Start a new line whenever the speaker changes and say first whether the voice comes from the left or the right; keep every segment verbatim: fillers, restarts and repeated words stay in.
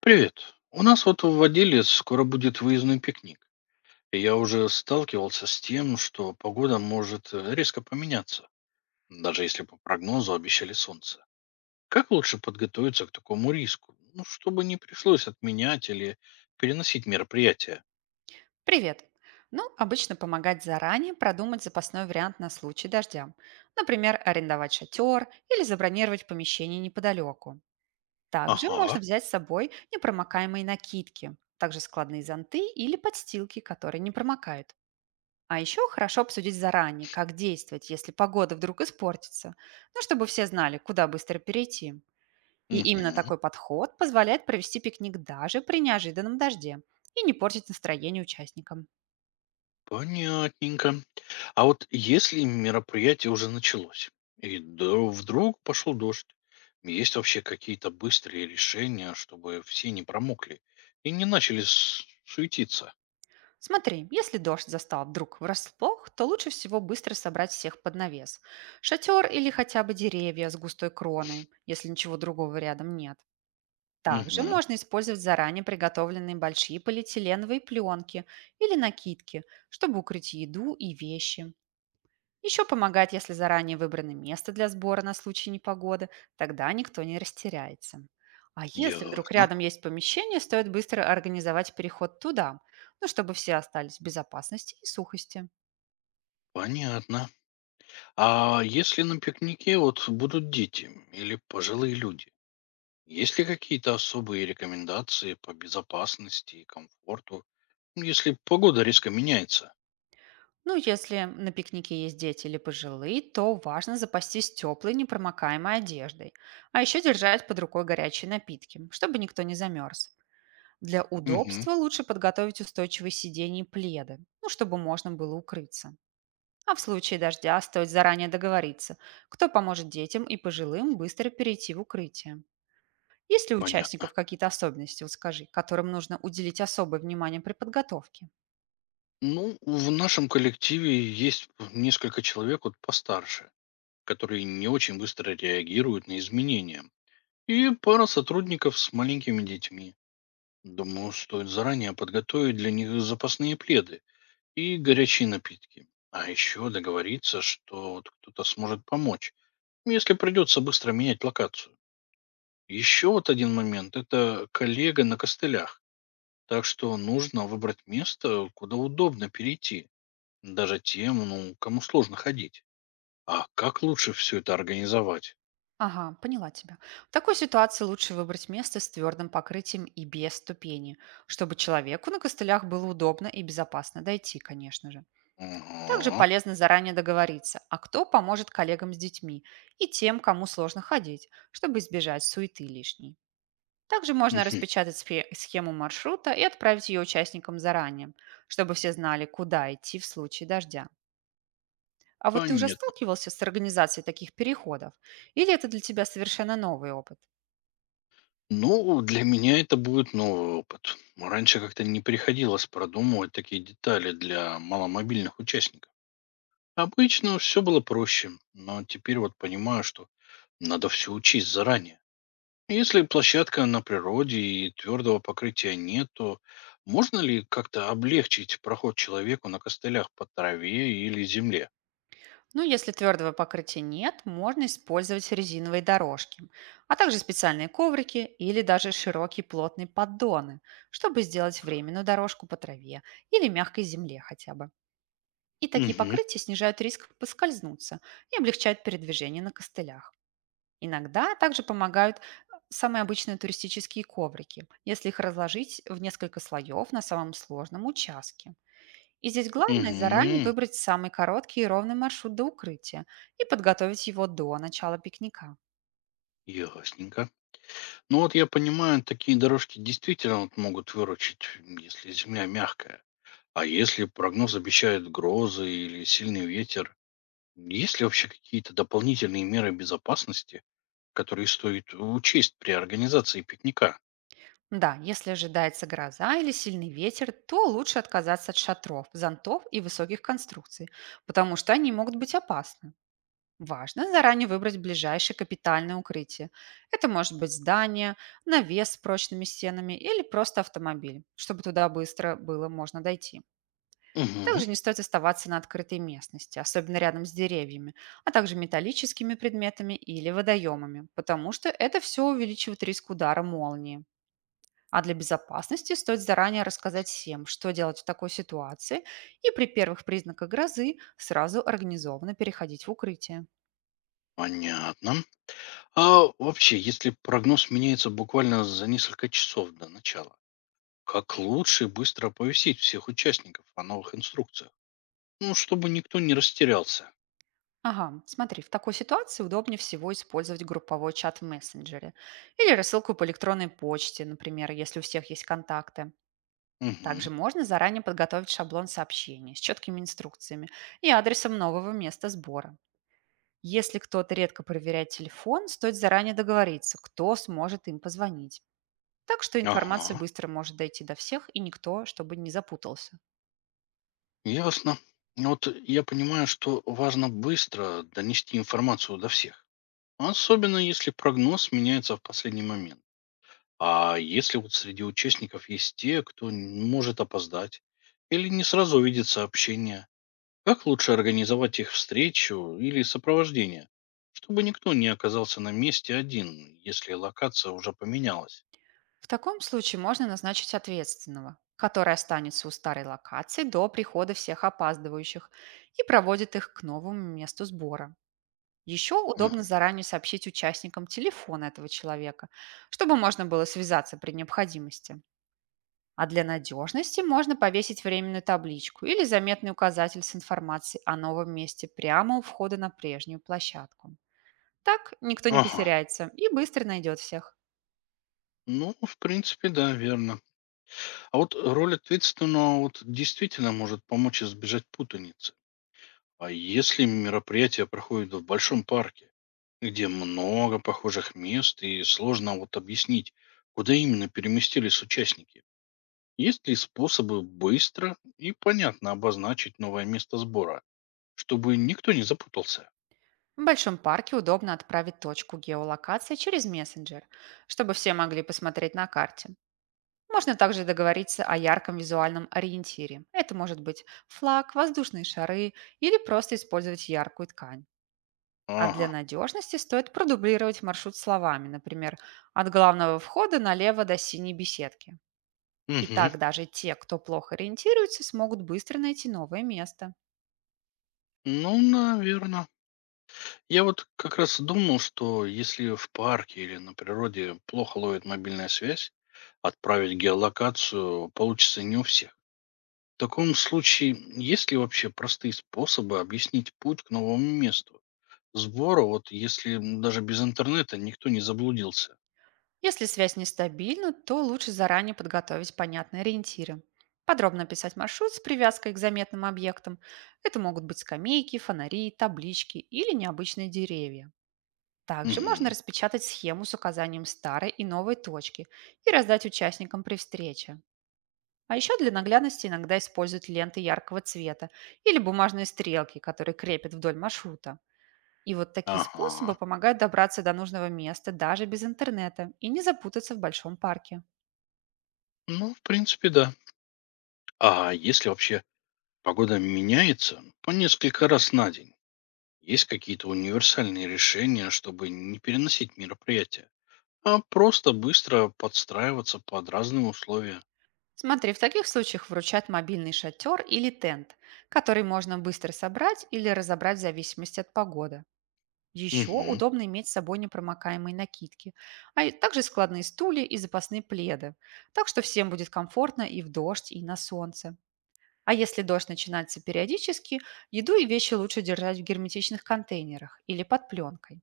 left: Привет. У нас вот в Водиле скоро будет выездной пикник. И я уже сталкивался с тем, что погода может э, резко поменяться, даже если по прогнозу обещали солнце. Как лучше подготовиться к такому риску? Ну, чтобы не пришлось отменять или переносить мероприятие.
right: Привет! Ну, обычно помогать заранее продумать запасной вариант на случай дождя. Например, арендовать шатер или забронировать помещение неподалеку. Также можно
left: Ага.
right: взять с собой непромокаемые накидки, также складные зонты или подстилки, которые не промокают. А еще хорошо обсудить заранее, как действовать, если погода вдруг испортится, ну, чтобы все знали, куда быстро перейти. И именно
left: Мгм.
right: такой подход позволяет провести пикник даже при неожиданном дожде и не портить настроение участникам.
left: Понятненько. А вот если мероприятие уже началось, и дро- вдруг пошел дождь, есть вообще какие-то быстрые решения, чтобы все не промокли и не начали с- суетиться?
right: Смотри, если дождь застал вдруг врасплох, то лучше всего быстро собрать всех под навес. Шатер или хотя бы деревья с густой кроной, если ничего другого рядом нет. Также
left: Угу,
right: можно использовать заранее приготовленные большие полиэтиленовые пленки или накидки, чтобы укрыть еду и вещи. Еще помогает, если заранее выбрано место для сбора на случай непогоды, тогда никто не растеряется. А если вдруг
left: ясно,
right: рядом есть помещение, стоит быстро организовать переход туда, ну, чтобы все остались в безопасности и сухости.
left: понятно. А если на пикнике вот будут дети или пожилые люди, есть ли какие-то особые рекомендации по безопасности и комфорту, если погода резко меняется?
right: Ну, если на пикнике есть дети или пожилые, то важно запастись теплой, непромокаемой одеждой, а еще держать под рукой горячие напитки, чтобы никто не замерз. Для
left: Угу,
right: удобства лучше подготовить устойчивые сиденья и пледы, ну, чтобы можно было укрыться. А в случае дождя стоит заранее договориться, кто поможет детям и пожилым быстро перейти в укрытие. Есть ли у
left: понятно.
right: участников какие-то особенности, вот скажи, которым нужно уделить особое внимание при подготовке?
left: Ну, в нашем коллективе есть несколько человек вот постарше, которые не очень быстро реагируют на изменения. И пара сотрудников с маленькими детьми. Думаю, стоит заранее подготовить для них запасные пледы и горячие напитки. А еще договориться, что вот кто-то сможет помочь, если придется быстро менять локацию. Еще вот один момент– это коллега на костылях. Так что нужно выбрать место, куда удобно перейти даже тем, ну, кому сложно ходить. А как лучше все это организовать?
right: Ага, поняла тебя. В такой ситуации лучше выбрать место с твердым покрытием и без ступени, чтобы человеку на костылях было удобно и безопасно дойти, конечно же. Также
left: Ага.
right: полезно заранее договориться, а кто поможет коллегам с детьми и тем, кому сложно ходить, чтобы избежать суеты лишней. Также можно
left: Мгм.
right: распечатать спе- схему маршрута и отправить ее участникам заранее, чтобы все знали, куда идти в случае дождя. А вот ты уже
left: Понятно.
right: сталкивался с организацией таких переходов? Или это для тебя совершенно новый опыт?
left: Ну, для меня это будет новый опыт. Раньше как-то не приходилось продумывать такие детали для маломобильных участников. Обычно все было проще, но теперь вот понимаю, что надо все учесть заранее. Если площадка на природе и твердого покрытия нет, то можно ли как-то облегчить проход человеку на костылях по траве или земле?
right: Ну, если твердого покрытия нет, можно использовать резиновые дорожки, а также специальные коврики или даже широкие плотные поддоны, чтобы сделать временную дорожку по траве или мягкой земле хотя бы. И такие
left: Мгм.
right: покрытия снижают риск поскользнуться и облегчают передвижение на костылях. Иногда также помогают э, самые обычные туристические коврики, если их разложить в несколько слоев на самом сложном участке. И здесь главное заранее
left: Мгм.
right: выбрать самый короткий и ровный маршрут до укрытия и подготовить его до начала пикника.
left: Ясненько. Ну вот я понимаю, такие дорожки действительно вот могут выручить, м, если земля мягкая. А если прогноз обещает грозы или сильный ветер, есть ли вообще какие-то дополнительные меры безопасности, которые стоит учесть при организации пикника?
right: Да, если ожидается гроза или сильный ветер, то лучше отказаться от шатров, зонтов и высоких конструкций, потому что они могут быть опасны. Важно заранее выбрать ближайшее капитальное укрытие. Это может быть здание, навес с прочными стенами или просто автомобиль, чтобы туда быстро было можно дойти.
left: Мгм.
right: Также не стоит оставаться на открытой местности, особенно рядом с деревьями, а также металлическими предметами или водоемами, потому что это все увеличивает риск удара молнии. А для безопасности стоит заранее рассказать всем, что делать в такой ситуации, и при первых признаках грозы сразу организованно переходить в укрытие.
left: Понятно. А вообще, если прогноз меняется буквально за несколько часов до начала, как лучше быстро оповестить всех участников о новых инструкциях? Ну, чтобы никто не растерялся.
right: Ага, смотри, в такой ситуации удобнее всего использовать групповой чат в мессенджере или рассылку по электронной почте, например, если у всех есть контакты.
left: Мгм.
right: Также можно заранее подготовить шаблон сообщений с четкими инструкциями и адресом нового места сбора. Если кто-то редко проверяет телефон, стоит заранее договориться, кто сможет им позвонить. Так что информация
left: Ага.
right: быстро может дойти до всех, и никто, чтобы не запутался.
left: Ясно. Ну вот я понимаю, что важно быстро донести информацию до всех. Особенно если прогноз меняется в последний момент. А если вот среди участников есть те, кто н- может опоздать или не сразу увидит сообщение, как лучше организовать их встречу или сопровождение, чтобы никто не оказался на месте один, если локация уже поменялась?
right: В таком случае можно назначить ответственного, который останется у старой локации до прихода всех опаздывающих и проводит их к новому месту сбора. Еще удобно
left: Мгм.
right: заранее сообщить участникам телефон этого человека, чтобы можно было связаться при необходимости. А для надежности можно повесить временную табличку или заметный указатель с информацией о новом месте прямо у входа на прежнюю площадку. Так никто не
left: Ага.
right: потеряется и быстро найдет всех.
left: Ну, в принципе, да, верно. А вот роль ответственного вот действительно может помочь избежать путаницы. А если мероприятие проходит в большом парке, где много похожих мест и сложно вот объяснить, куда именно переместились участники, есть ли способы быстро и понятно обозначить новое место сбора, чтобы никто не запутался?
right: В большом парке удобно отправить точку геолокации через мессенджер, чтобы все могли посмотреть на карте. Можно также договориться о ярком визуальном ориентире. Это может быть флаг, воздушные шары или просто использовать яркую ткань. А для
left: Ага.
right: надежности стоит продублировать маршрут словами, например, от главного входа налево до синей беседки. И
left: Угу.
right: так даже те, кто плохо ориентируется, смогут быстро найти новое место.
left: Ну, наверное. Я вот как раз думал, что если в парке или на природе плохо ловит мобильная связь, отправить геолокацию получится не у всех. В таком случае, есть ли вообще простые способы объяснить путь к новому месту сбора? Вот если м, даже без интернета никто не заблудился.
right: Если связь нестабильна, то лучше заранее подготовить понятные ориентиры. Подробно описать маршрут с привязкой к заметным объектам. Это могут быть скамейки, фонари, таблички или необычные деревья. Также можно
left: Мгм.
right: распечатать схему с указанием старой и новой точки и раздать участникам при встрече. А еще для наглядности иногда используют ленты яркого цвета или бумажные стрелки, которые крепят вдоль маршрута. И вот такие способы
left: Ага.
right: помогают добраться до нужного места даже без интернета и не запутаться в большом парке.
left: Ну, в принципе, да. А если вообще погода меняется по несколько раз на день, есть какие-то универсальные решения, чтобы не переносить мероприятия? А просто быстро подстраиваться под разные условия.
right: Смотри, в таких случаях вручат мобильный шатер или тент, который можно быстро собрать или разобрать в зависимости от погоды. Еще
left: Мгм.
right: удобно иметь с собой непромокаемые накидки, а и также складные стулья и запасные пледы. Так что всем будет комфортно и в дождь, и на солнце. А если дождь начинается периодически, еду и вещи лучше держать в герметичных контейнерах или под пленкой.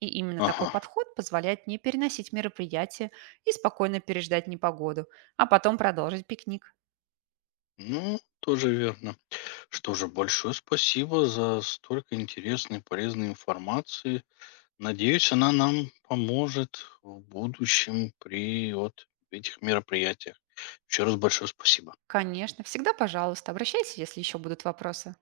right: И именно такой
left: Ага.
right: подход позволяет не переносить мероприятие и спокойно переждать непогоду, а потом продолжить пикник.
left: Ну, тоже верно. Что же, большое спасибо за столько интересной и полезной информации. Надеюсь, она нам поможет в будущем при вот этих мероприятиях. Еще раз большое спасибо.
right: Конечно, всегда пожалуйста. Обращайся, если еще будут вопросы.